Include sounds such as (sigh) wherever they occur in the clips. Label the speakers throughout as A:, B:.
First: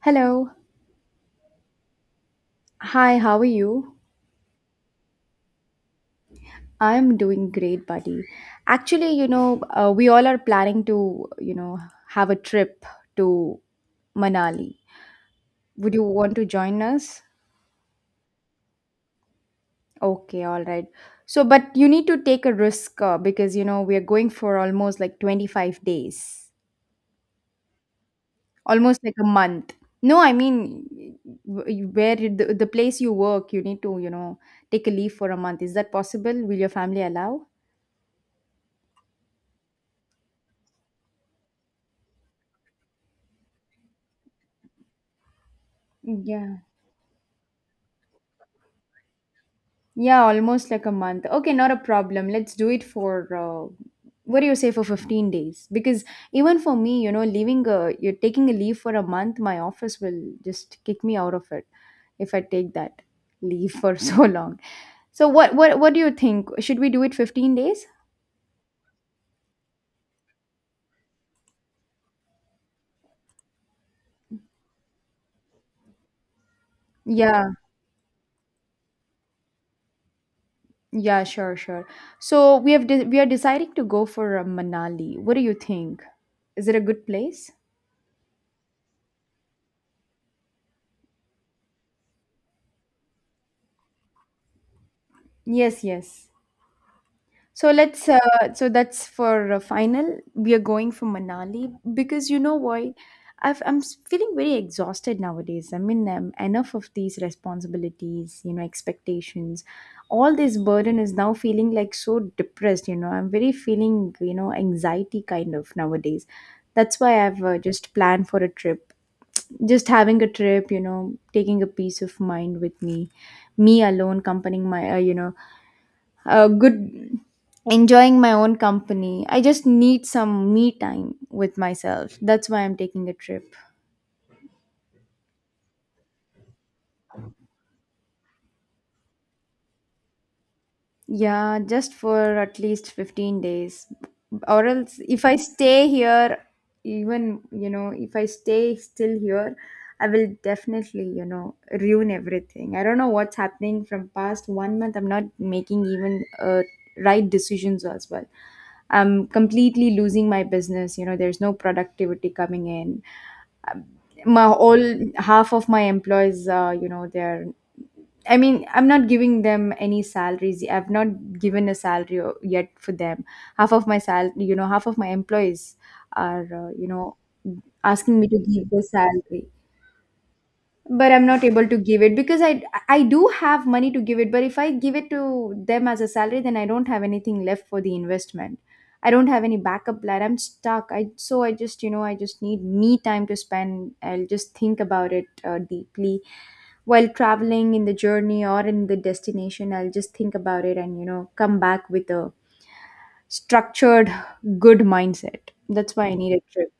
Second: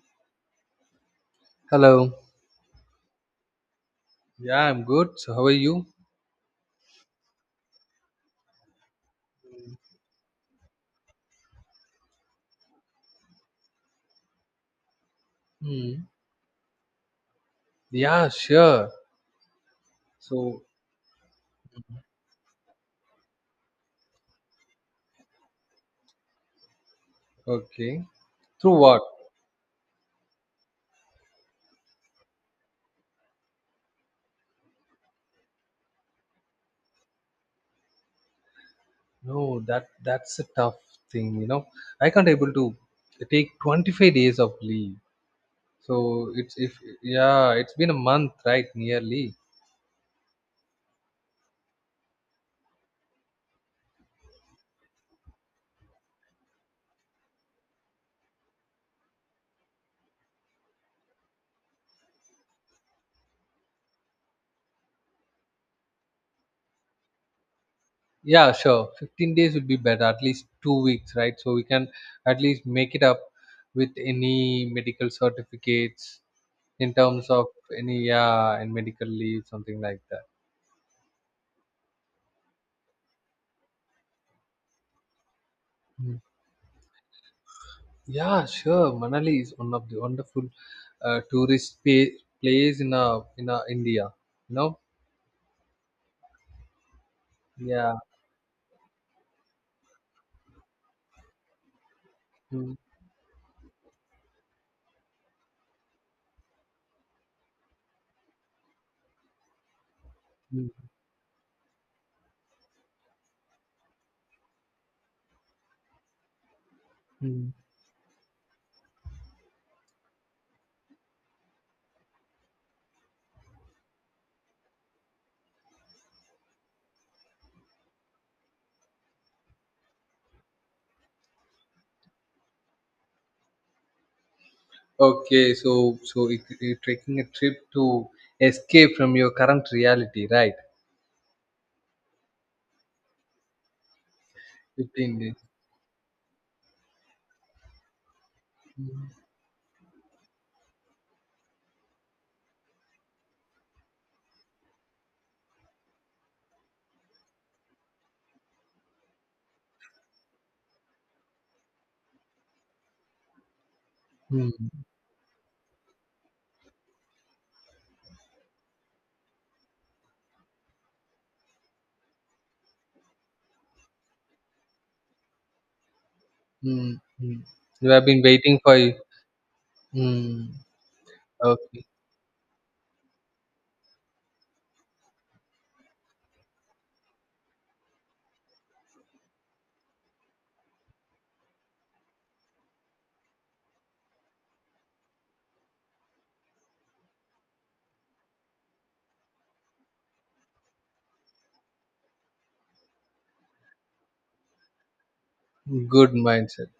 A: Hello.
B: Hello.
A: Hi, how are you?
B: Yeah, I'm good. So, how are you?
A: I'm doing great, buddy. Actually, we all are planning to, have a trip to Manali. Would you
B: Hmm.
A: want to join us?
B: Yeah, sure.
A: Okay,
B: So,
A: all right. So, but you need to take a risk because we are going for almost like 25 days,
B: okay. Through
A: almost
B: what?
A: like a month. No, I mean, where the place you work, you need to, take a leave for a month. Is that possible? Will your family allow?
B: No, that's a tough thing. I can't able to take 25 days of leave. So it's
A: Yeah.
B: if Yeah, it's been a month, right? Nearly.
A: Yeah, almost like a month. Okay, not a problem. Let's do it for what do you say for 15 days? Because even for me, leaving a you're taking a leave for a month, my office will just kick me out of it if I take that leave for (laughs) so long. So what do you think? Should we do it 15 days?
B: Yeah, sure. 15 days would be better. At least 2 weeks, right? So we can at least make it up with any medical certificates in terms of
A: Yeah.
B: any, yeah, and medical leave, something like that.
A: Yeah, sure, sure. So we we are deciding to go for Manali. What do you think? Is it a good place?
B: Yeah, sure. Manali is one of the wonderful tourist place in India. You know?
A: Yes, yes. So
B: Yeah.
A: let's so that's for final. We are going for Manali because you know
B: Mm,
A: why? I'm feeling very exhausted nowadays. I mean, enough of these responsibilities, expectations. All this
B: mm,
A: burden is now feeling like so depressed. I'm very feeling anxiety kind of nowadays. That's why I've
B: mm.
A: just planned for a trip. Just having a trip, taking a peace of mind with me, me alone, accompanying my good, enjoying my own company. I just need some me time with myself. That's why I'm taking a trip.
B: Okay, so you're taking a trip to escape from your current reality, right?
A: Yeah, just for at least 15 days. Or else,
B: Fifteen
A: if I
B: days.
A: stay here, even, if I stay still here, I will definitely, ruin everything. I don't know what's happening from past one month. I'm not making even right decisions as well. I'm completely losing my business. There's no productivity coming in. Um, my
B: Mm,
A: all half of my employees, they're. I mean, I'm not giving them any salaries. I've not given a salary yet for them. Half of my employees are,
B: mm, mm. You have
A: asking
B: been
A: me to
B: waiting
A: give
B: for.
A: the salary,
B: Mm,
A: but I'm not able to
B: okay,
A: give it because I do have money to give it, but if I give it to them as a salary, then I don't have anything left for the investment. I don't have any backup plan. I'm stuck. I so I just need me time to spend. I'll just think about it deeply while traveling in the journey or in the destination. I'll just think about it and come back with a structured good mindset. That's why
B: good
A: I need a
B: mindset.
A: trip.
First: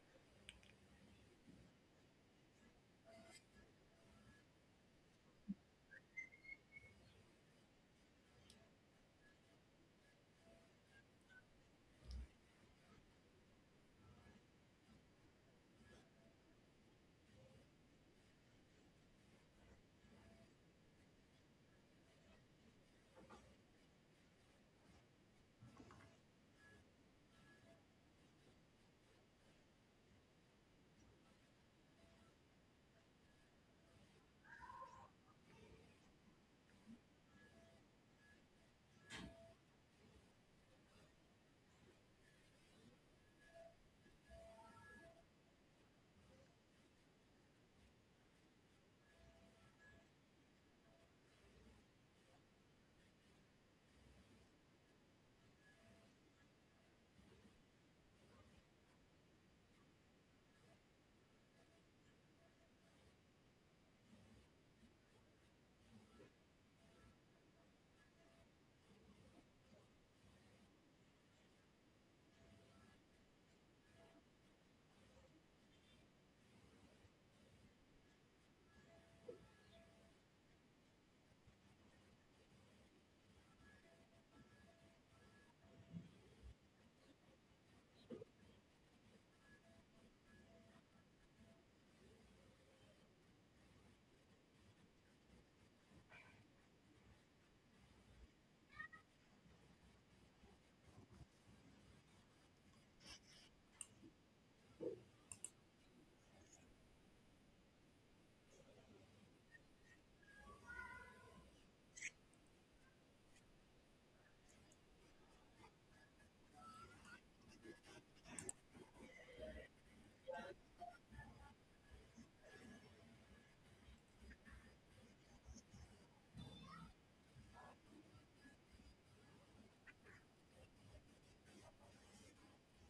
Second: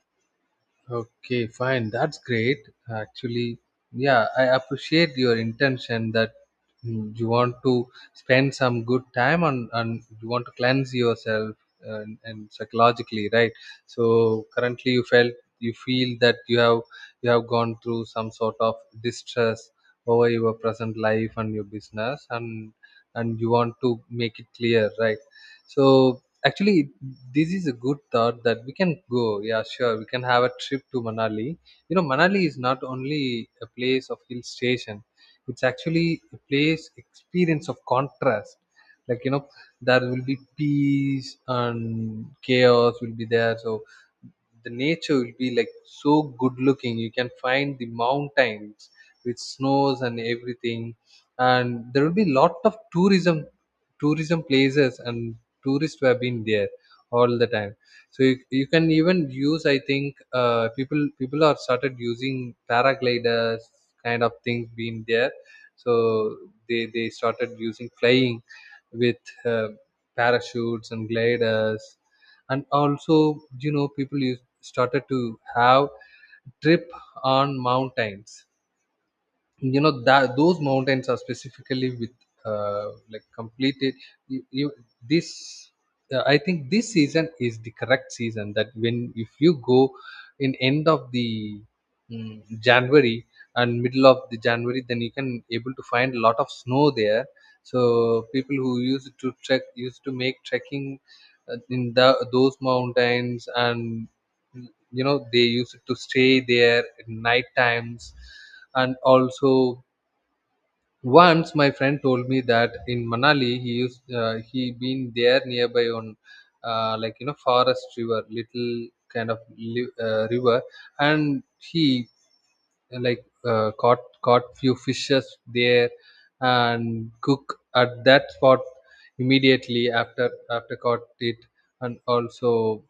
B: Okay, fine. That's great. Actually, yeah, I appreciate your intention that you want to spend some good time on, and you want to cleanse yourself and psychologically, right? So currently, you feel that you have gone through some sort of distress over your present life and your business, and you want to make it clear, right? So actually, this is a good thought that we can go. Yeah, sure. We can have a trip to Manali. Manali is not only a place of hill station. It's actually a place experience of contrast. Like there will be peace and chaos will be there. So the nature will be like so good looking. You can find the mountains with snows and everything, and there will be lot of tourism places and tourists who have been there all the time. So you can even use, I think, people are started using paragliders kind of things being there. So they started using flying with uh, parachutes and gliders. And also started to have trip on mountains. You know that those mountains are specifically with like completed. You this I think this season is the correct season that when if you go in end of the January, and middle of the January, then you can able to find a lot of snow there. So people who used to trek used to make trekking in the those mountains, and they used to stay there at night times. And also, once my friend told me that in Manali he used, he been there nearby on forest river, little kind of river. And he like caught few fishes there and cook at that spot immediately after caught it. And also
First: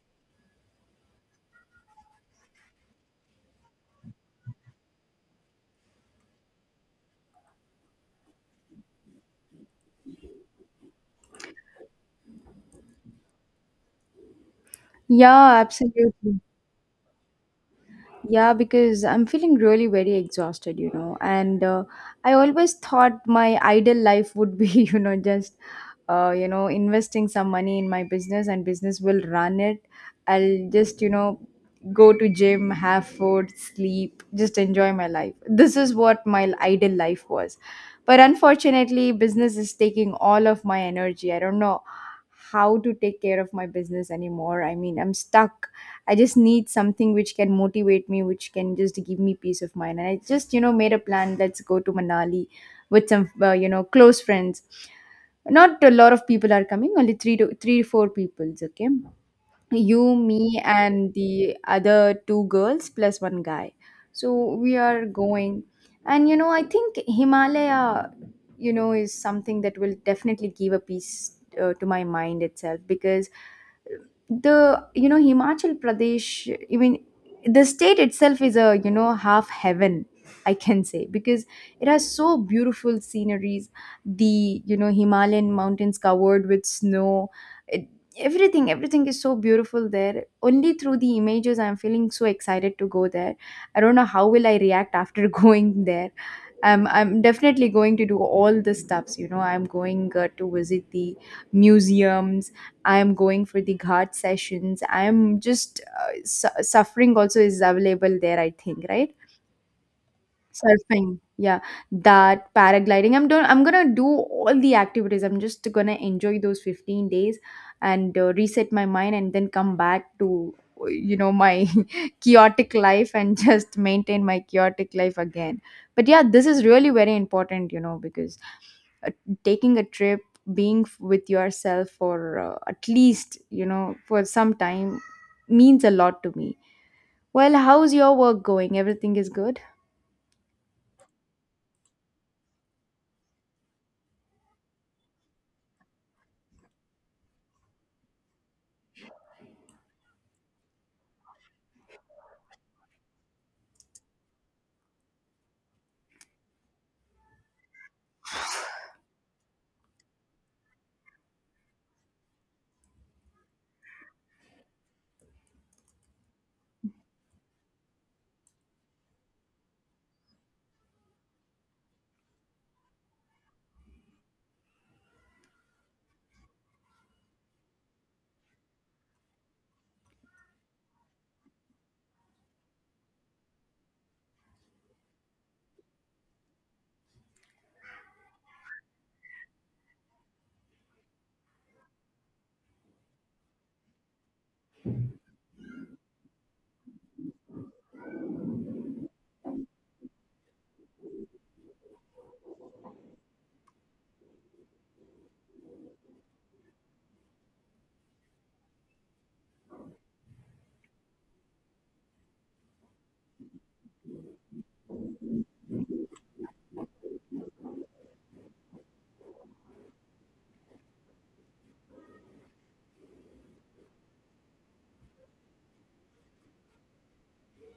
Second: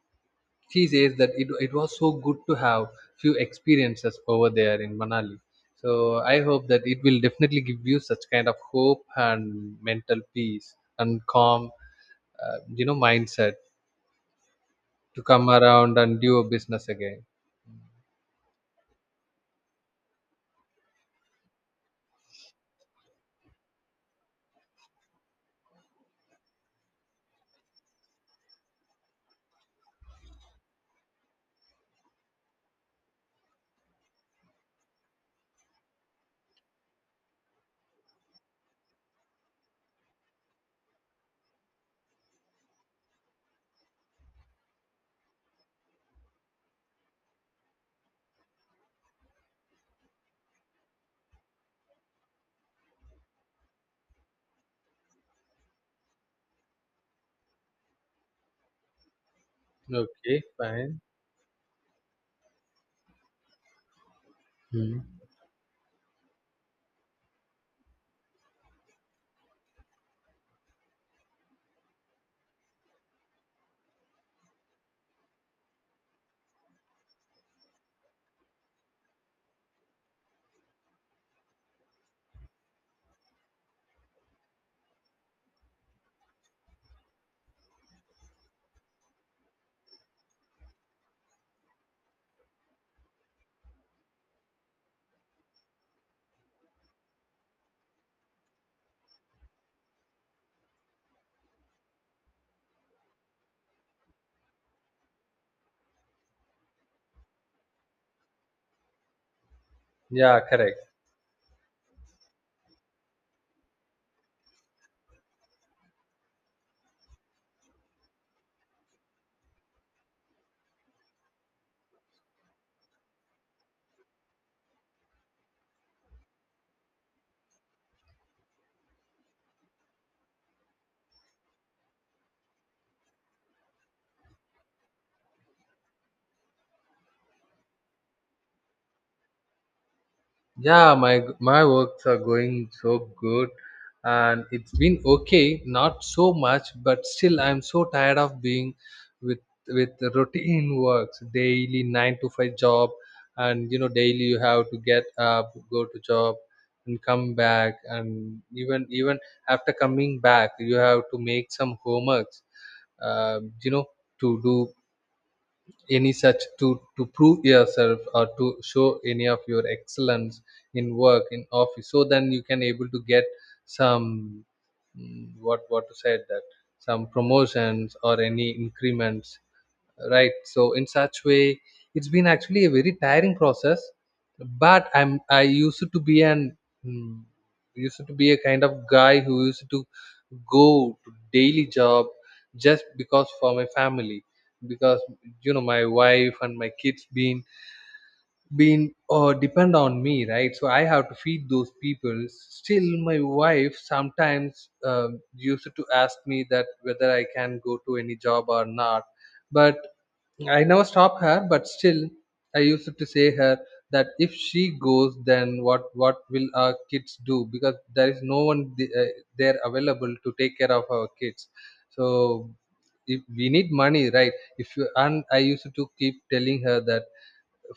B: she says that it was so good to have few experiences over there in Manali. So I hope that it will definitely give you such kind of hope and mental peace and calm mindset to come
A: Yeah,
B: around and do
A: absolutely.
B: a business again.
A: Yeah, because I'm feeling really very exhausted. And I always thought my ideal life would be, (laughs) just, investing some money in my business and business will run it. I'll just, go to gym, have food, sleep, just enjoy my life. This is what my ideal life was. But unfortunately, business is taking all of my energy. I don't know how to take care of my business anymore. I mean, I'm stuck. I just need something which can motivate me, which can just give me peace of mind. And I just, made a plan. Let's go to Manali with some, close friends. Not a lot of people are coming, only three to three, four peoples. Okay, you,
B: Okay,
A: me,
B: fine.
A: and the other two girls plus one guy. So we
B: Hmm.
A: are going. And I think Himalaya, is something that will definitely give a peace to my mind itself because the, Himachal Pradesh, I mean, the state itself is a, half heaven. I can say, because it has so beautiful sceneries, the Himalayan mountains covered with snow, it, everything is so beautiful there. Only through the images I'm feeling so excited to go there. I don't know how will I react after (laughs) going there. I'm definitely going to do all the stuffs. I'm going to visit the museums. I'm going for the ghat sessions. I'm just suffering also is available there, I think, right?
B: Yeah, correct.
A: Surfing, yeah, that paragliding. I'm done. I'm gonna do all the activities. I'm just gonna enjoy those 15 days and reset my mind, and then come back to my (laughs) chaotic life and (laughs) just maintain my chaotic life again. But yeah, this is really very important, because uh, taking a trip, being with yourself for at least for some time, means a lot to me. Well, how's your work going? Everything is good.
B: Yeah, my works are going so good, and it's been okay, not so much, but still I'm so tired of being with with the routine works, daily nine to five job. And daily you have to get up, go to job, and come back. And even after coming back, you have to make some homeworks, uh, you know, to do any such to prove yourself or to show any of your excellence in work in office, so then you can able to get some, what to say that, some promotions or any increments, right? So in such way, it's been actually a very tiring process. But I used to be mm, used to be a kind of guy who used to go to daily job, just because for my family. Because my wife and my kids been depend on me, right? So I have to feed those people. Still my wife sometimes used to ask me that whether I can go to any job or not. But I never stop her, but still, I used to say her that if she goes, then what will our kids do? Because there is no one there available to take care of our kids. So if we need money, right? If you, and I used to keep telling her that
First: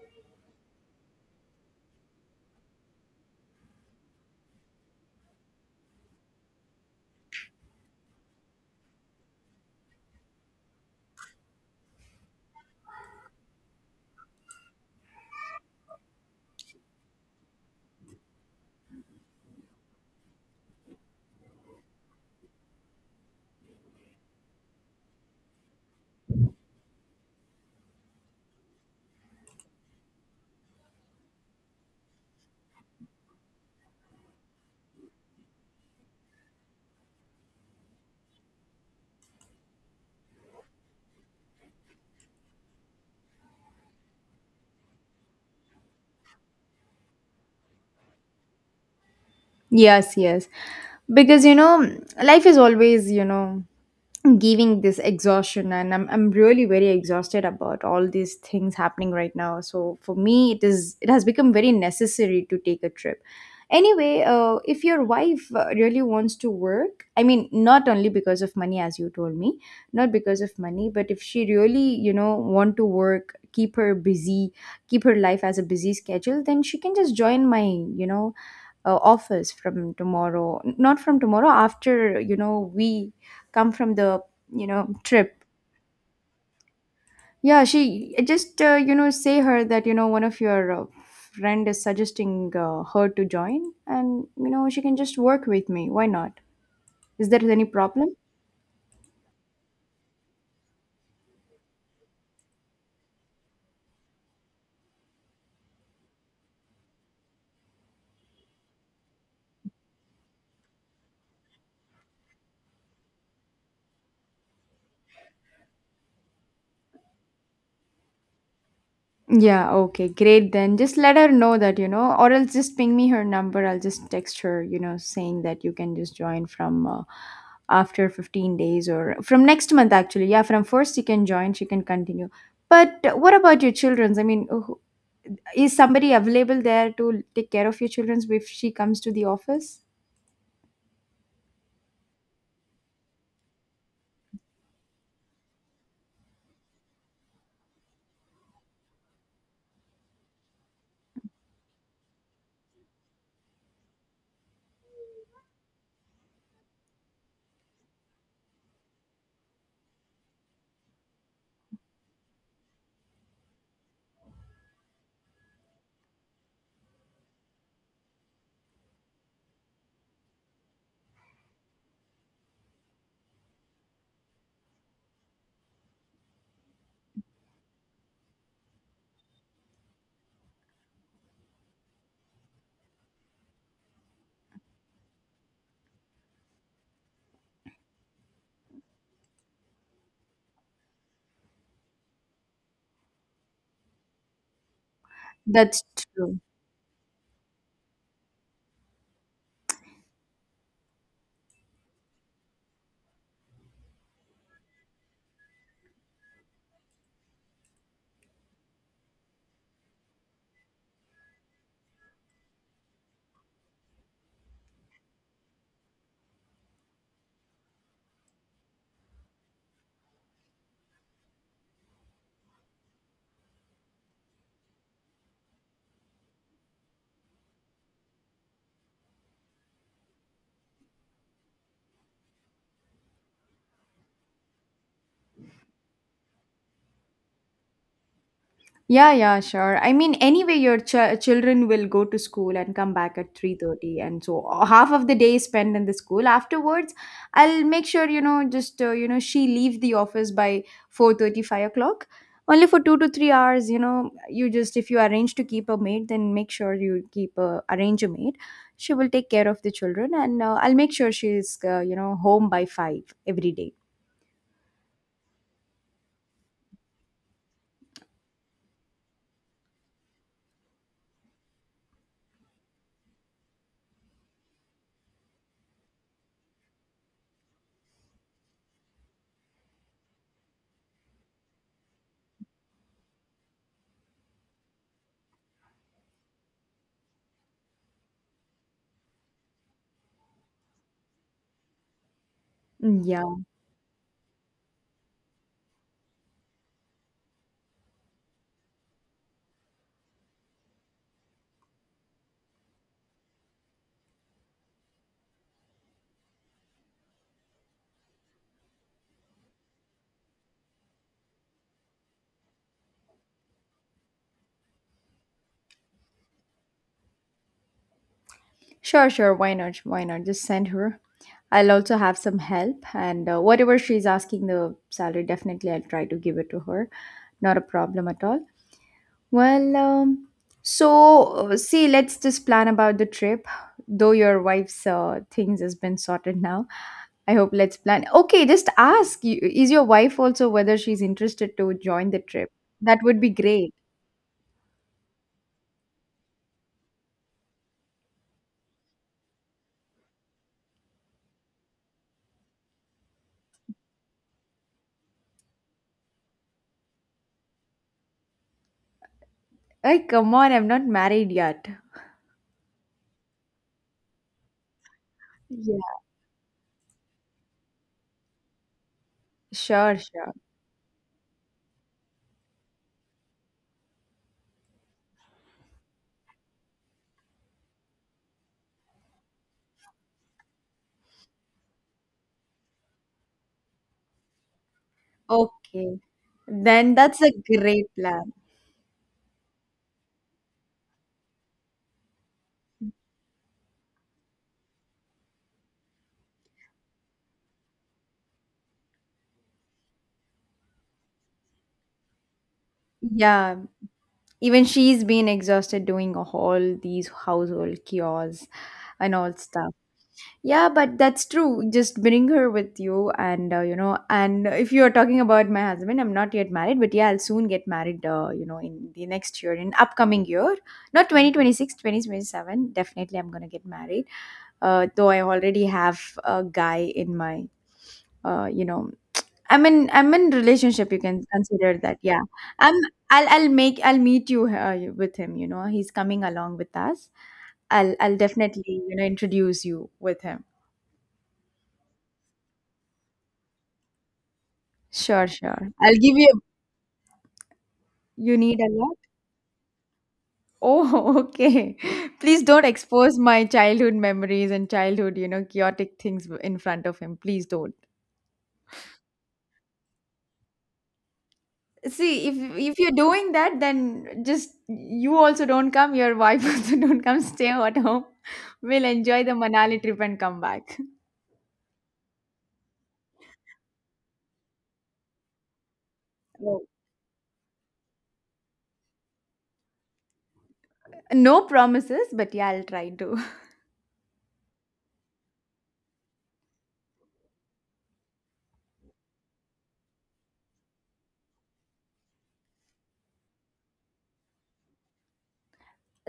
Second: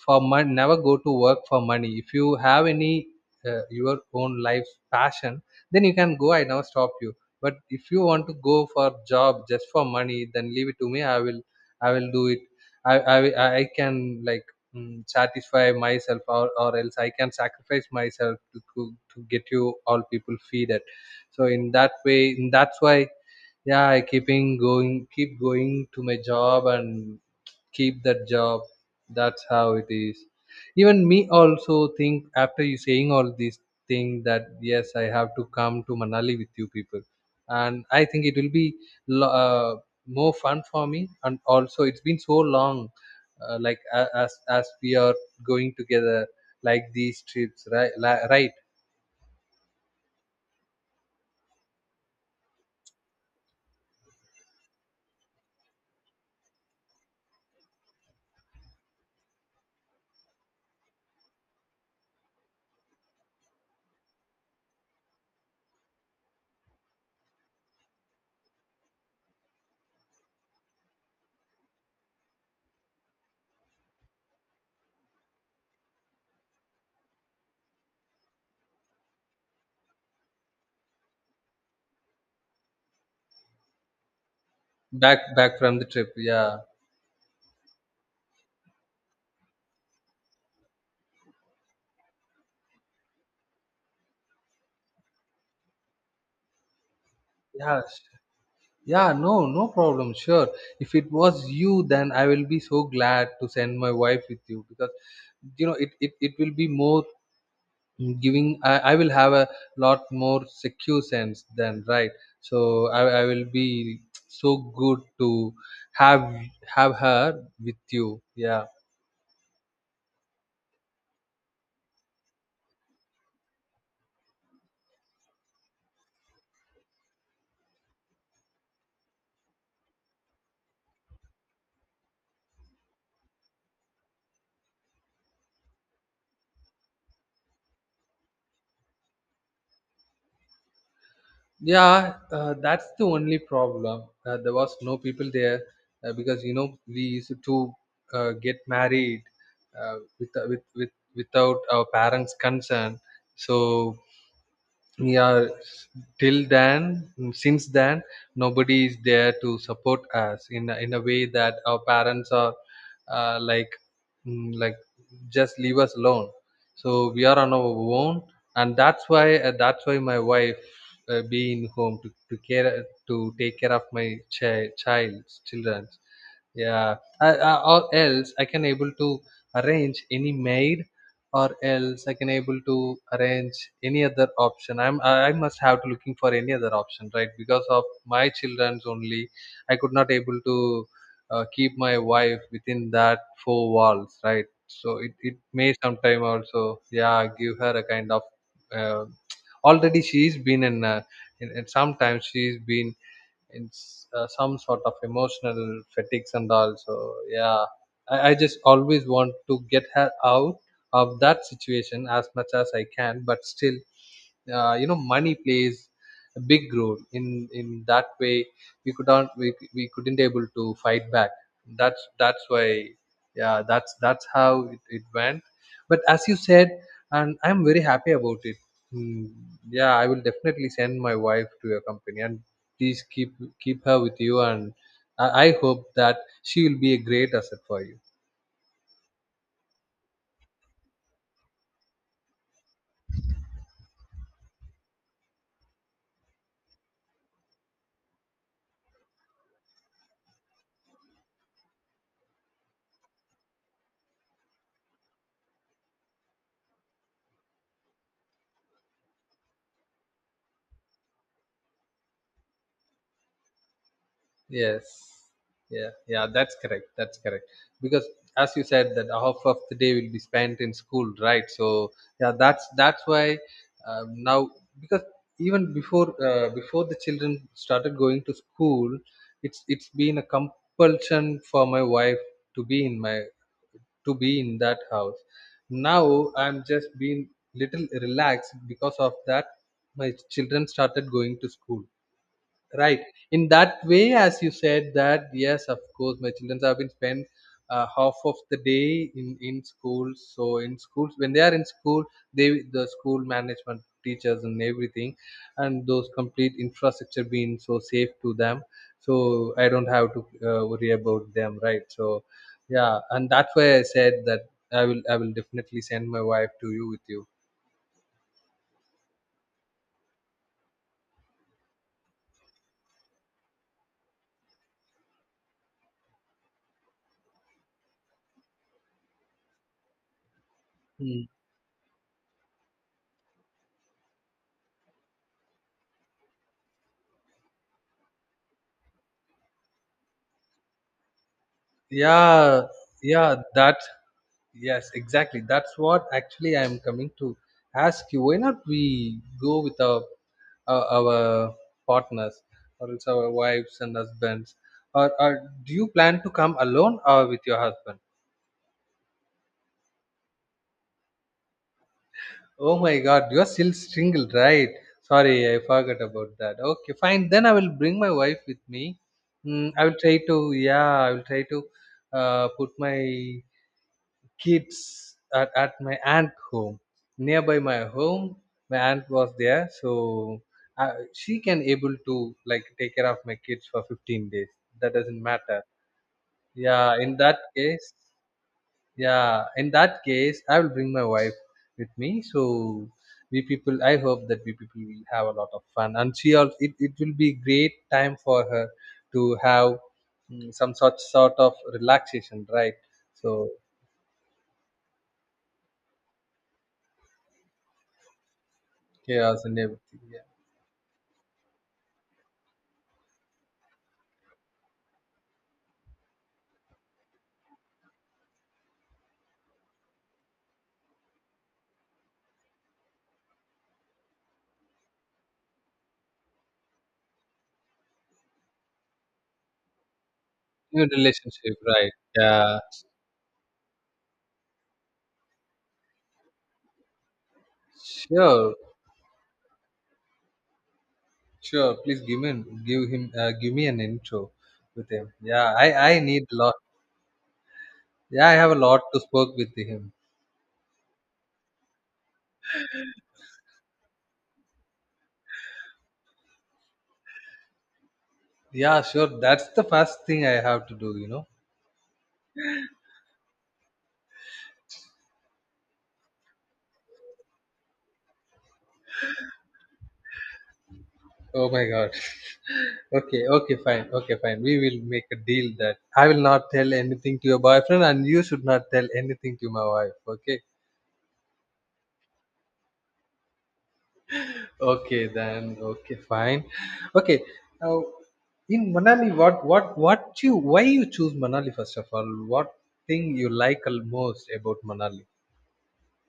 B: for money never go to work for money. If you have any your own life passion, then you can go. I never stop you. But if you want to go for job just for money, then leave it to me. I will do it. I can like, satisfy myself, or else I can sacrifice myself to get you all people feed it. So in that way, that's why, yeah, I keep going to my job and keep that job. That's how it is. Even me also think after you saying all these things that yes I have to come to Manali with you people. And I think it will be lo- uh, more fun for me. And also it's been so long, like as we are going together like these trips, right.
A: Yes, yes. Because life is always, giving this exhaustion, and I'm really very exhausted about all these things happening right now. So for me, it has become very necessary to take a trip. Anyway, if your wife really wants to work, I mean not only because of money as you told me, not because of money, but if she really, want to work, keep her busy, keep her life as a busy schedule, then she can just join my, offers from tomorrow, not from tomorrow, after we come from the
B: back
A: trip.
B: back from the trip. Yeah,
A: Yeah, she just, say her that one of your friend is suggesting her to join and she can just work with me, why not? Is there any
B: yeah.
A: problem?
B: Yeah, no, no problem. Sure. If it was you, then I will be so glad to send my wife with you, because it will be more giving. I will have a lot more secure sense than right. So I will be so good to have have her with you. Yeah.
A: Yeah, okay, great then. Just let her know that, or else just ping me her number. I'll just text her, saying that you can just join from after 15 days or from next month, actually. Yeah, from first you can join, she can continue. But what about your children's? I mean, is somebody available there to take care of your children's if she comes to the office?
B: Yeah, that's the only problem. There was no people there, because we used to get married, uh, with, with with without our parents' consent. So yeah, till then since then nobody is there to support us in a way that our parents are uh, like like just leave us alone. So we are on our own. And that's why, my wife, being home to care to take care of my child's children. Yeah. Or else I can able to arrange any maid, or else I can able to arrange any other option. I must have to looking for any other option, right? Because of my childrens only, I could not able to keep my wife within that four walls, right? So it may
A: That's
B: sometime
A: true.
B: also, yeah, give her a kind of uh, Already she's been in sometimes she's been it's some sort of emotional fatigues and all. So yeah, I just always want to get her out of that situation as much as I can, but still, money plays a big role in that way. We couldn't able to fight back. That's why, yeah, that's how it went. But as you said, and I'm very happy about it. Hmm, yeah, I will definitely send my wife to your company, and please keep her with you, and I hope that she will be a great asset for you.
A: Yeah, yeah, sure. I mean, anyway, your children will go to school and come back at 3:30, and so half of the day is spent in the school. Afterwards, I'll make sure, just, she leave the office by 4:35 o'clock. Only for 2 to 3 hours, you just, if you arrange to keep a maid, then make sure you keep a arrange a maid. She will take care of the children, and I'll make sure she's, home by 5 every day.
B: Yes. Yeah. Yeah. That's correct. That's correct. Because as you said, that half of the day will be spent in school, right? So yeah, that's why, now, because even before, before the children started going to school, it's been a compulsion for my wife to be in my to be in that house. Now I'm just being little relaxed because of that. My children started going to school. Right.
A: Mm, yeah.
B: In that way, as you said that, yes, of course, my children have been spent half of the day in schools. So in schools, when they are in school, the school management teachers and everything, and those complete infrastructure being so safe to them. So I don't have to worry about them, right? So yeah, and that's why I said that I will definitely send my wife to you with you.
A: Sure, sure. Why not? Why not? Just send her. I'll also have some help, and whatever she's asking the salary, definitely I'll try to give it to her. Not a problem at all. Well, so
B: Mm.
A: see, let's just plan about the trip. Though your wife's things has been sorted now, I hope, let's plan. Okay, just ask. Is your wife also, whether she's interested to join the trip?
B: Yeah,
A: That would be
B: yeah,
A: great.
B: that yes, exactly. That's what actually I am coming to ask you. Why not we go with our our partners or else our wives and husbands? Or do you plan to come alone or with your husband?
A: Hey, come on, I'm not married yet.
B: Oh my God, you are still single, right? Sorry, I
A: Yeah,
B: forgot about that. Okay, fine. Then I will bring my wife with me. I
A: sure,
B: will try
A: sure.
B: to yeah, I will try to put my kids at my aunt home nearby my home. My aunt was there, so she can able to like take care of my kids for 15 days. That doesn't matter.
A: Okay. Then
B: Yeah, in
A: that's a
B: that
A: great
B: case,
A: plan.
B: yeah, in that case I will bring my wife with me. So we people, I hope that we people will have a lot of fun, and she also, it will be great time for her to have some sort of relaxation, right? So
A: Yeah. Even she's been exhausted doing all these household chores and all
B: chaos and
A: stuff.
B: everything, yeah.
A: Yeah, but that's true. Just bring her with you. And if you're talking about my husband, I'm not yet married, but yeah, I'll soon get married, in the next year, in upcoming year. Not 2026, 2027. Definitely I'm going to get married. Though I already have a guy in my, uh, you know, I'm in
B: New
A: relationship. You can
B: relationship,
A: consider
B: right?
A: that. Yeah,
B: Yeah,
A: I'm. I'll meet you with him. He's coming along with us. I'll
B: sure,
A: definitely introduce you with him.
B: sure. Please give me an intro with him.
A: Sure,
B: Yeah, I
A: sure. I'll
B: I
A: give
B: need a
A: you.
B: lot. Yeah, I
A: You
B: have a
A: need a
B: lot
A: lot.
B: to spoke with him.
A: Oh, (laughs) okay. Please don't expose my childhood memories and childhood chaotic things in front of him. Please don't.
B: Yeah, sure. That's the first thing I have to do, you know.
A: See, if you're doing that, then just, you also don't come, your wife (laughs) also don't come, stay at home. We'll enjoy the Manali trip and come back.
B: Oh my God. (laughs) Okay, okay, fine. Okay, fine. We will make a deal that I will not
A: No,
B: tell anything to your boyfriend, and you should not tell anything to my wife. Okay.
A: no promises, but yeah, I'll try to.
B: Okay then, okay fine. Okay. Now, in Manali, what you why you choose Manali first of all, what thing you like most about Manali?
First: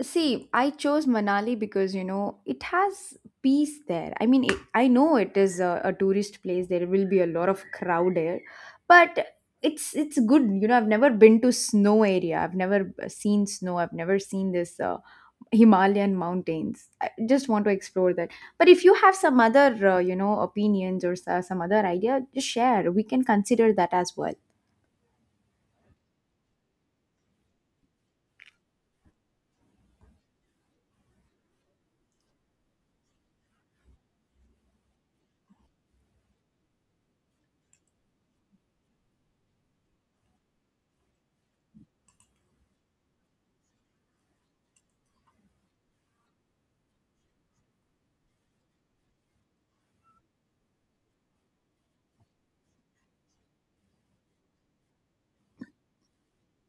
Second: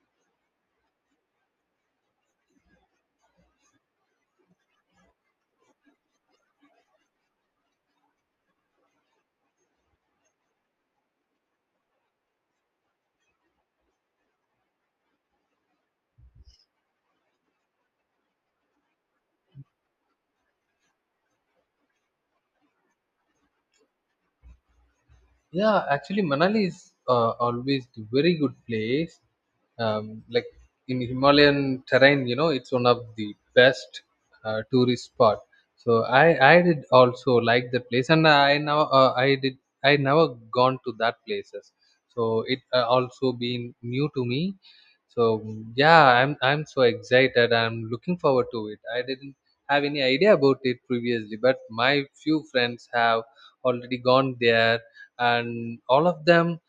A: See, I chose Manali because it has peace there. I mean, I know it is a tourist place. There will be a lot of crowd there, but it's good. I've never been to snow area. I've never seen snow. I've never seen this Himalayan mountains. I just want to explore that. But if you have some other, opinions or some other idea, just share. We can consider that as well.
B: Yeah, actually, Manali is always the very good place. Like in Himalayan terrain, you know, it's one of the best tourist spot. So I did also like the place, and I now uh, I never gone to that places. So it also been new to me. So yeah, I'm so excited. I'm looking forward to it. I didn't have any idea about it previously, but my few friends have already gone there, and all of them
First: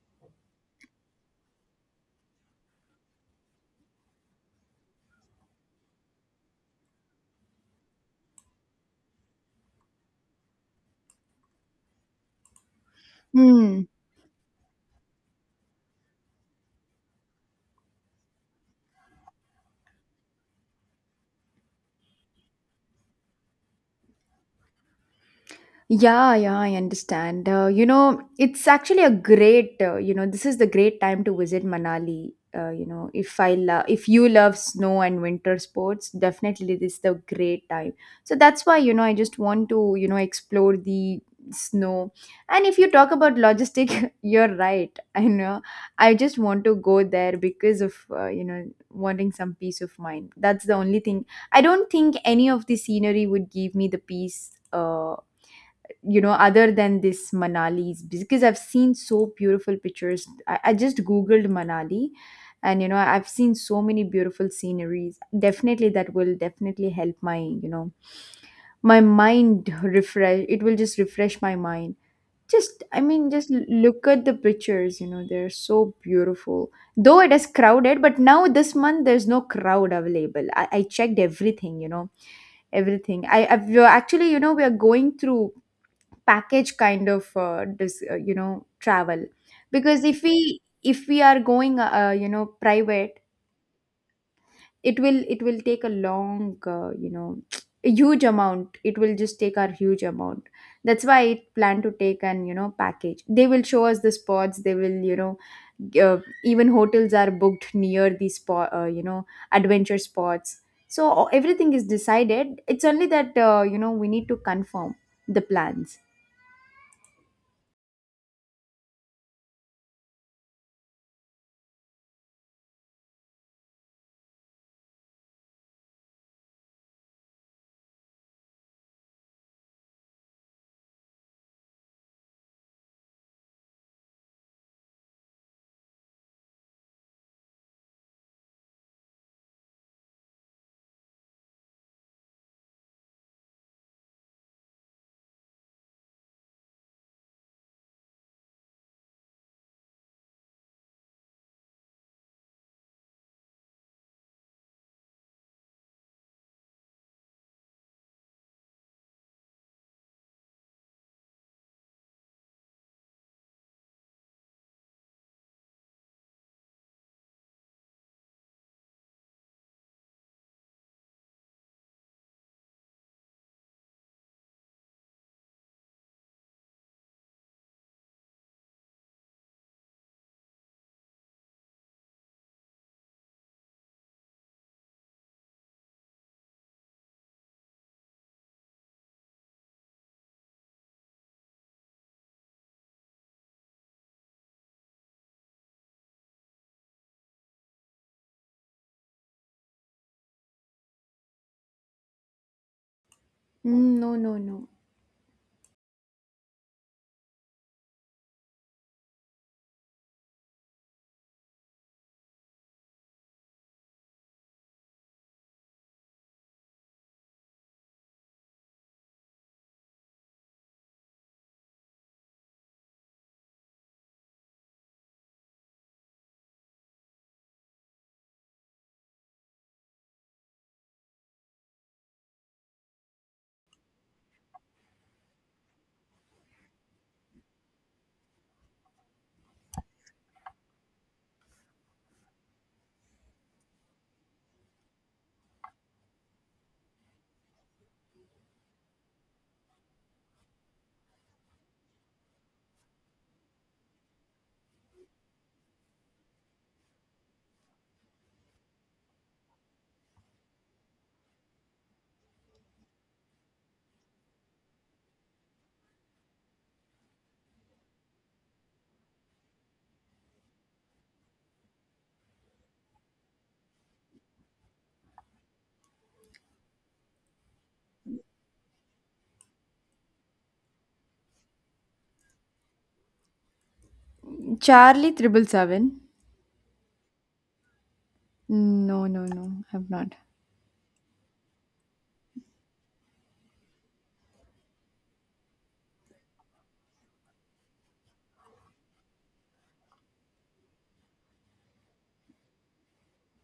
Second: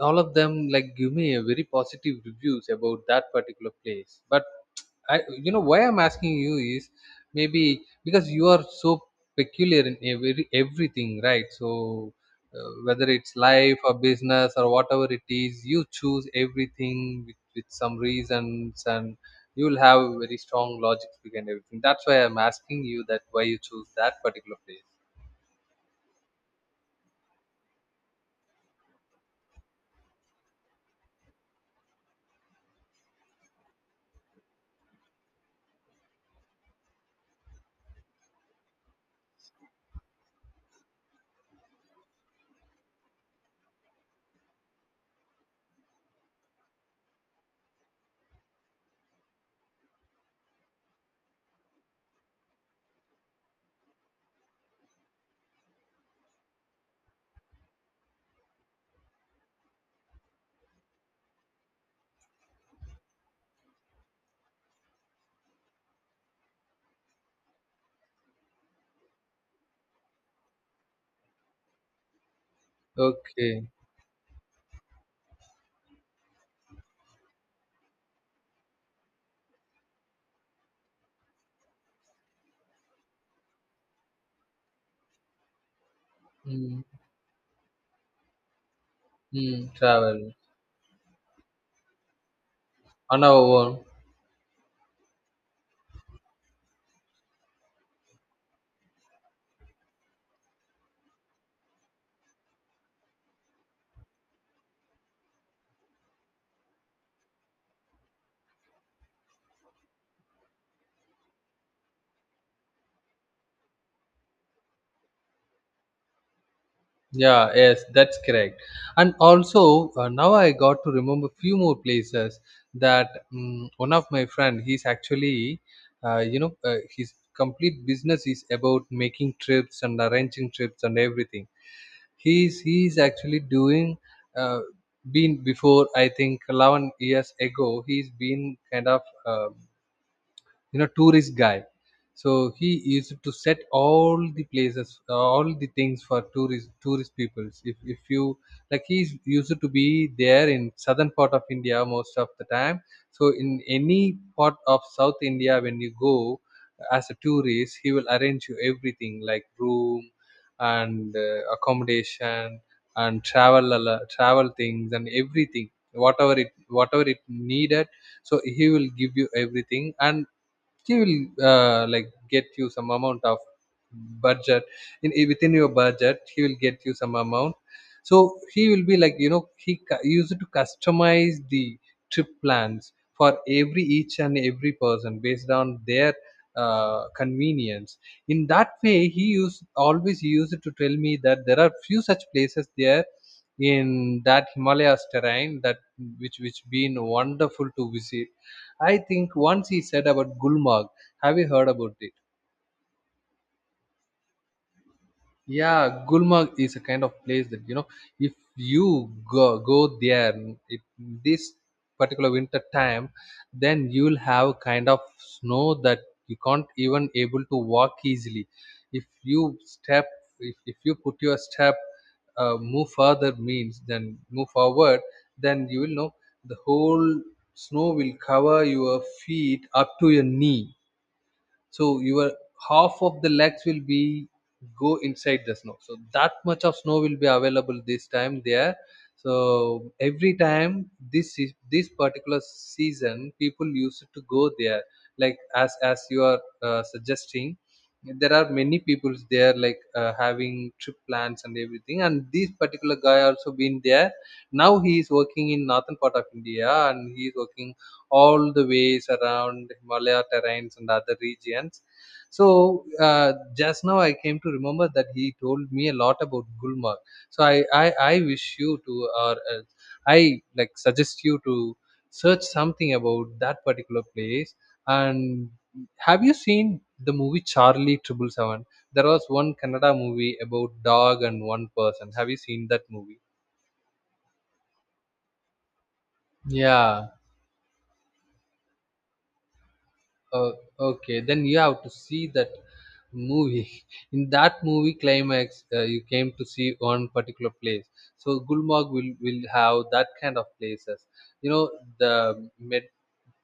B: all of them like give me a very positive reviews about that particular place. But I, you know why I'm asking you is maybe because you are so peculiar in every everything, right? So whether it's life or business or whatever it is, you choose everything with some reasons, and you'll have very strong logic behind everything. That's why I'm asking you that why you choose that particular place.
A: Yeah, yeah, I understand. It's actually a great, this is the great time to visit Manali. If you love snow and winter sports, definitely this is the great time. So that's why, I just want to, explore the snow. And if you talk about logistic, (laughs) you're right. I know. I just want to go there because of, wanting some peace of mind. That's the only thing. I don't think any of the scenery would give me the peace. Other than this manali's because I've seen so beautiful pictures I just googled manali and I've seen so many beautiful sceneries. Definitely that will definitely help my my mind refresh. It will just refresh my mind. Just just
B: Okay.
A: look at the pictures. They're so beautiful, though it is crowded. But now this month there's no crowd available. I checked everything. Everything. We're actually, we are going through package
B: Mm.
A: kind of dis, you know travel.
B: Mm,
A: Because if
B: travel.
A: we are going private,
B: On our own.
A: it will take a long, (tsk) a huge amount. It will just take our huge amount. That's why I plan to take an package. They will show us the spots. They will g- uh, even hotels are booked near these spot adventure spots. So everything is decided. It's only that we need to confirm the plans.
B: Yeah, yes, that's correct. And also, now I got to remember few more places that, one of my friend, he's actually, you know, his complete business is about making trips and arranging trips and everything. He's actually doing, uh, been before I think 11 years ago. He's been kind of. Uh, you know, tourist guy, so he used to set all the places, all the things for tourist peoples. If you like, he's used to be there in southern part of India most of the time. So in any part of South India when you go as a tourist, he will arrange you everything, like room and accommodation and travel things and everything, whatever it whatever it needed. So he will give you everything, and she will like get you some amount of budget. Within your budget, he will get you some amount. So he will be like, you know, he used to customize the trip plans for every each and every person based on their convenience. In that way, he used always used to tell me that there are few such places there in that Himalayas terrain that which been wonderful to visit. I think once he said about Gulmarg. Have you heard about it?
A: Mm, no, no, no.
B: Yeah, Gulmarg is a kind of place that, you know, if you go there, it, this particular winter time, then you'll have kind of snow that you can't even able to walk easily. If you step, if you put your step, move further means, then move forward, then you will know the whole snow will cover your feet up to your knee. So your half of the legs will be go inside the snow. So that much of snow will be available this time there. So every time this is this particular season, people used to go there. Like as you are suggesting, there are many people there like having trip plans and everything, and this particular guy also been there. Now he is working in northern part of India, and he is working all the ways around Himalaya terrains and other regions. So just now I came to remember that he told me a lot about Gulmarg. So I wish you to, or I like suggest you to search something about that particular place. And have you seen the movie Charlie Triple Seven? There was one Kannada movie about dog and one person. Have you seen that movie?
A: Charlie Triple Seven?
B: Yeah.
A: No, no, no, I've not.
B: Oh, okay, then you have to see that movie. (laughs) In that movie climax, you came to see one particular place. So Gulmarg will have that kind of places. You know, the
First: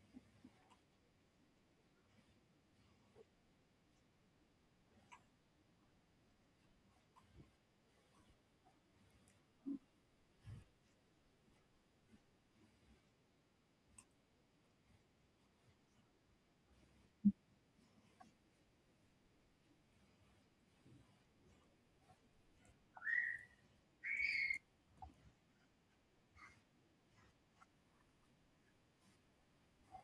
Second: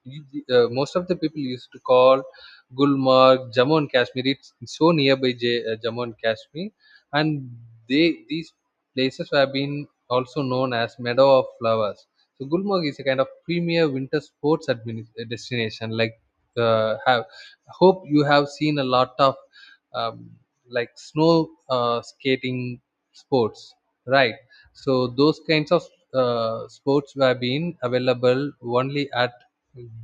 B: most of the people used to call Gulmarg Jammu and Kashmir. It's so nearby Jammu and Kashmir, and they these places have been also known as Meadow of Flowers. So Gulmarg is a kind of premier winter sports destination. Like have hope you have seen a lot of um, like snow skating sports, right? So those kinds of sports were being available only at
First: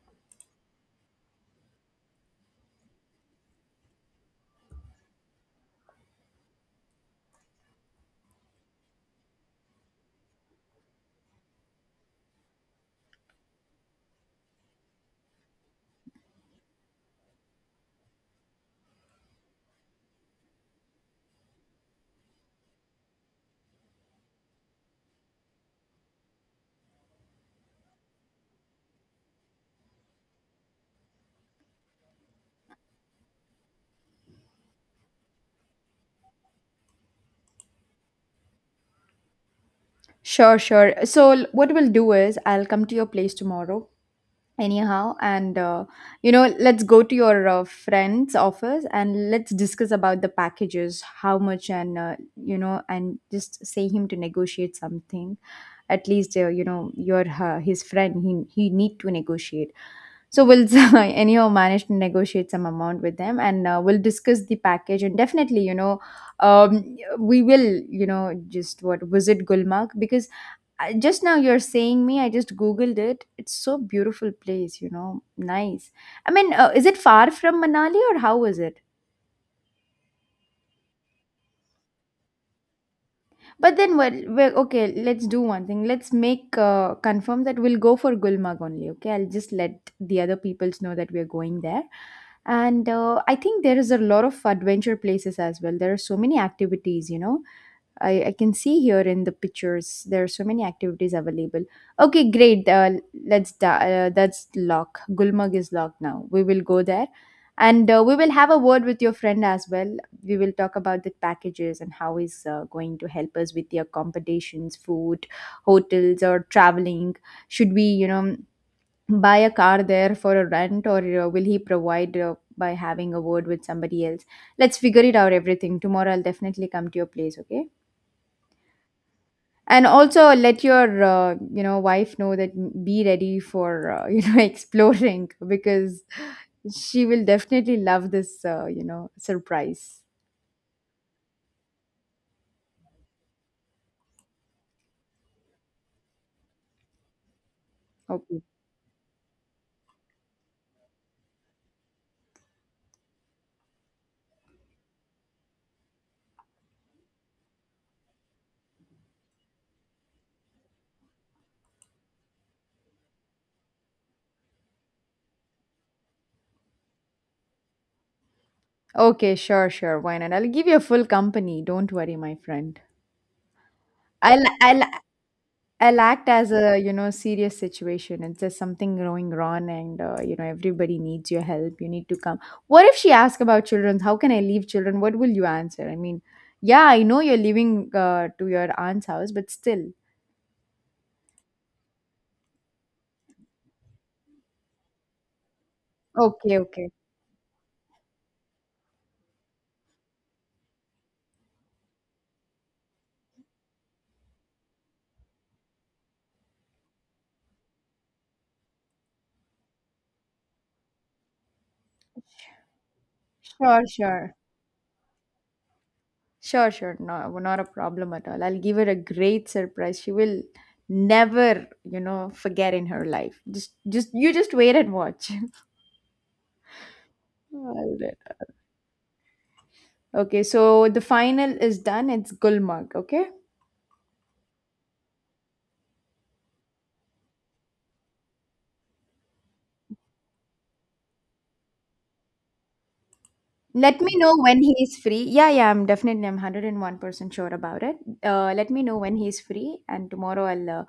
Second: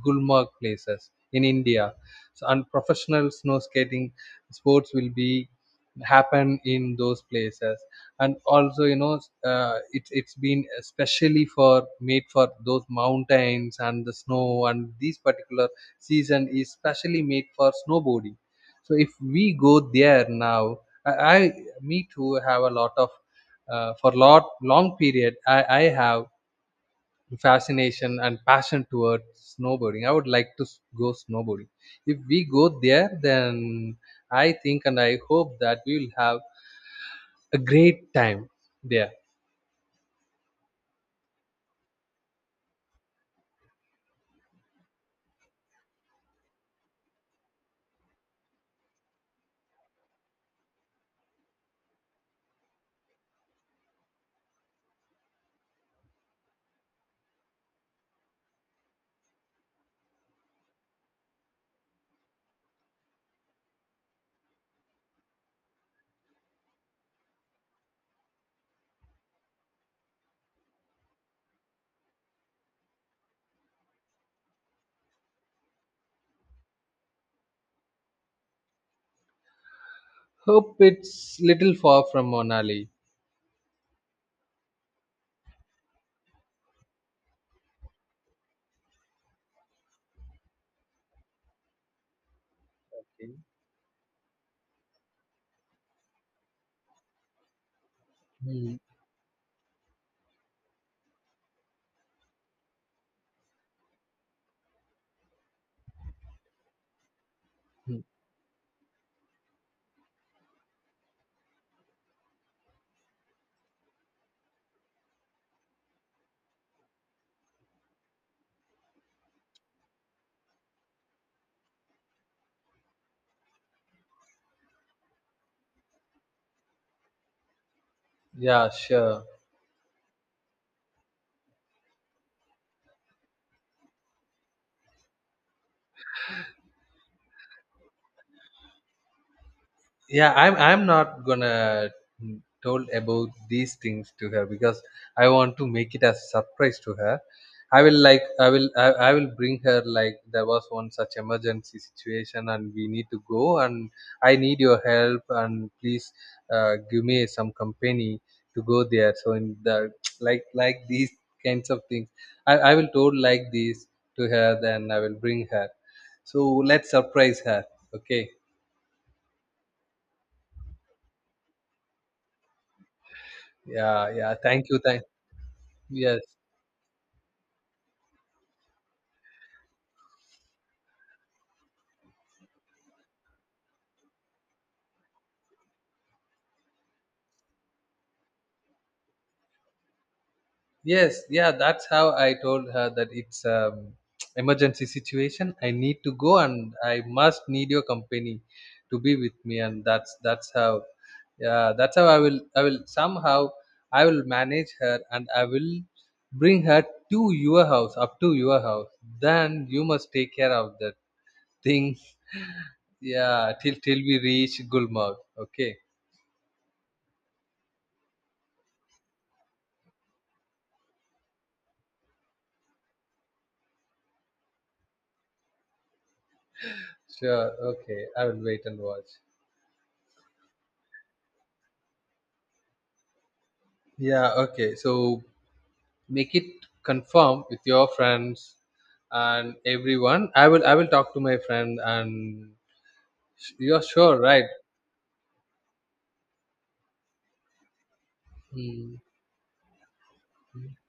B: Gulmarg places in India. So, and professional snow skating sports will be happen in those places. And also, you know, it's been especially for made for those mountains and the snow. And this particular season is specially made for snowboarding. So if we go there now, I me too have a lot of for lot long period I have fascination and passion towards snowboarding. I would like to go snowboarding. If we go there, then I think and I hope that we will have a great time there.
A: Sure, sure. So what we'll do is I'll come to your place tomorrow anyhow, and let's go to your friend's office and let's discuss about the packages, how much, and and just say him to negotiate something at least. You're his friend. He need to negotiate. So we'll (laughs) anyhow manage to negotiate some amount with them, and we'll discuss the package. And definitely, we will, just what, visit Gulmarg. Because I, just now you're saying me, I just googled it. It's so beautiful place, you know. Nice. I mean, is it far from Manali, or how is it?
B: Hope it's little far from Monali.
A: But then, well, okay, let's do one thing. Let's make confirm that we'll go for Gulmarg only. Okay, I'll just let the other peoples know that we are going there. And I think there is a lot of adventure places as well. There are so many activities, you know. I can
B: Hmm.
A: see here in the pictures there are so many activities available. Okay, great. That's lock. Gulmarg is locked now. We will go there, and
B: Hmm.
A: we will have a word with your friend as well. We will talk about the packages and how he's going to help us with the accommodations, food, hotels, or traveling. Should we, you know, buy a car there for a rent, or will he provide by having a word with somebody else? Let's figure it out. Everything tomorrow. I'll definitely come to your place. Okay.
B: Yeah, sure.
A: And also let your wife know that be ready for (laughs) exploring, because she will definitely love this surprise.
B: Yeah, I'm not gonna told about these things to her, because I want to make it as surprise to her. I will like
A: Okay,
B: I will I will bring her like there was one such emergency situation and we need to go, and I need your help, and please give me some company to go there. So in the (tsk) like these kinds of things, I will told like this to her. Then I will bring her. So let's surprise her. Okay.
A: okay, sure, sure. Why not? I'll give you a full company. Don't worry, my friend.
B: Yeah, yeah,
A: i'll
B: thank you,
A: i'll
B: thank.
A: I'll
B: Yes,
A: act as a serious situation. It's just something going wrong, and everybody needs your help. You need to come. What if she asks about children? How can I leave children? What will you answer? I mean, yeah, I know you're leaving to your aunt's house, but still,
B: yes, yeah. That's how I told her that it's (tsk) emergency situation. I need to go,
A: okay,
B: and
A: okay,
B: I must need your company to be with me. And that's how, yeah, that's how I will somehow I will manage her, and I will bring her to your house, up to your house. Then you must take care of that thing. Yeah, till
A: sure,
B: till we
A: sure,
B: reach Gulmarg. Okay,
A: sure, sure. No, not a problem at all. I'll give her a great surprise. She will never, forget in her life. Just you just wait and watch. (laughs)
B: sure.
A: All
B: Okay, I
A: right.
B: will wait and watch.
A: Okay, so the final is done. It's Gulmarg. Okay.
B: Yeah, okay. So make it confirm with your friends and everyone. I will talk to my friend and you're
A: Let me
B: sure,
A: know
B: right?
A: when he is free. Yeah, yeah, I'm definitely, I'm 101% sure about it. Let me
B: Hmm.
A: know when he is free, and tomorrow I'll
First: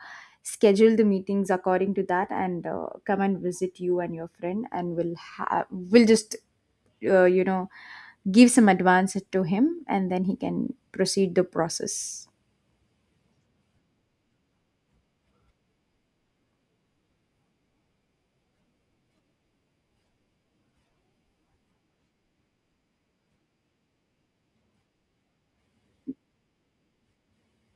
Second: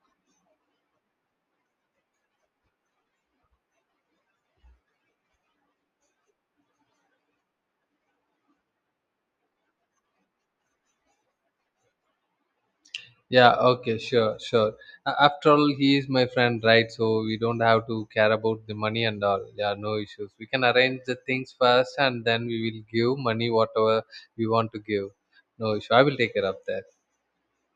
A: schedule the meetings according to that, and come and visit you and your friend, and we'll just, uh, you know, give some advance to him, and then he can proceed the process.
B: Yeah, okay, sure, sure. A- after all, he is my friend, right? So we don't have to care about the money and all. Yeah, no issues. We can arrange the things first, and then we will give money whatever we want to give. No issue, I will take care of that.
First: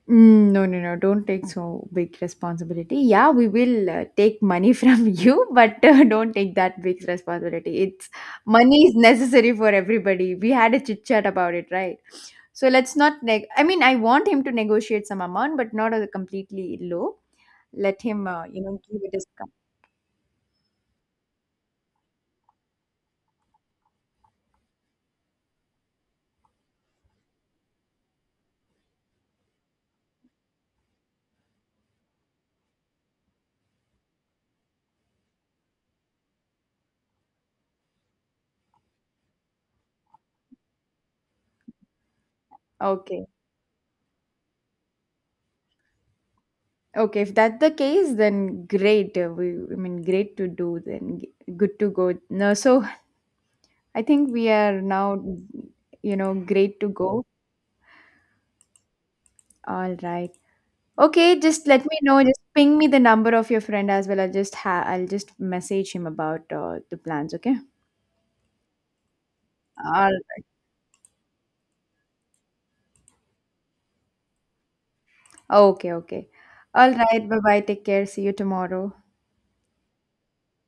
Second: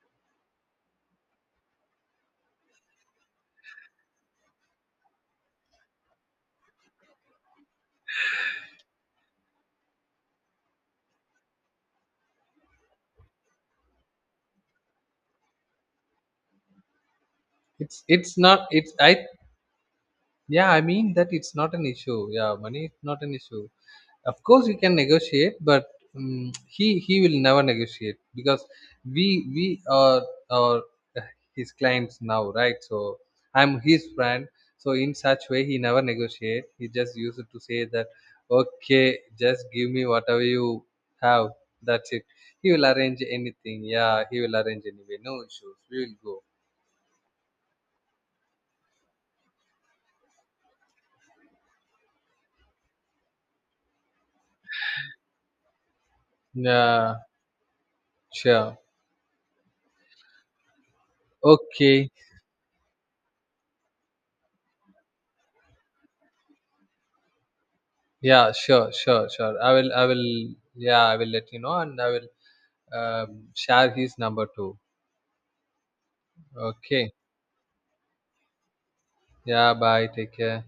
A: Mm, no, no, no. Don't take so big responsibility. Yeah, we will take money (laughs) from you, but don't take that big responsibility. It's money is necessary for everybody. We had a chit chat about it, right? So let's not neg. I mean, I want him to negotiate some amount, but not a completely low. Let
B: it's
A: him,
B: it's not it's
A: give a
B: i
A: discount.
B: yeah, I mean that it's not an issue. Yeah, money is not an issue. Of course, we can negotiate, but he will never negotiate, because we are his clients now, right? So I'm his friend. So in such way, he never negotiate. He just used to say that, okay, just give me whatever you have. That's it. He will arrange
A: Okay,
B: anything. Yeah, he will arrange anyway. No issues. We will go.
A: okay. If that's the case, then great. We, I mean, great to do. Then good to go. No, so I think we are now, great to
B: Yeah,
A: go.
B: sure.
A: All right. Okay, just let me
B: Okay.
A: know. Just ping me the number of your friend as well. I'll just message him about the plans, okay?
B: Yeah, sure, sure, sure.
A: All right.
B: Yeah, I will let you know, and I will share his number too.
A: Okay, okay. All
B: Okay.
A: right. Bye-bye. Take care. See you tomorrow.
B: Yeah, bye. Take care.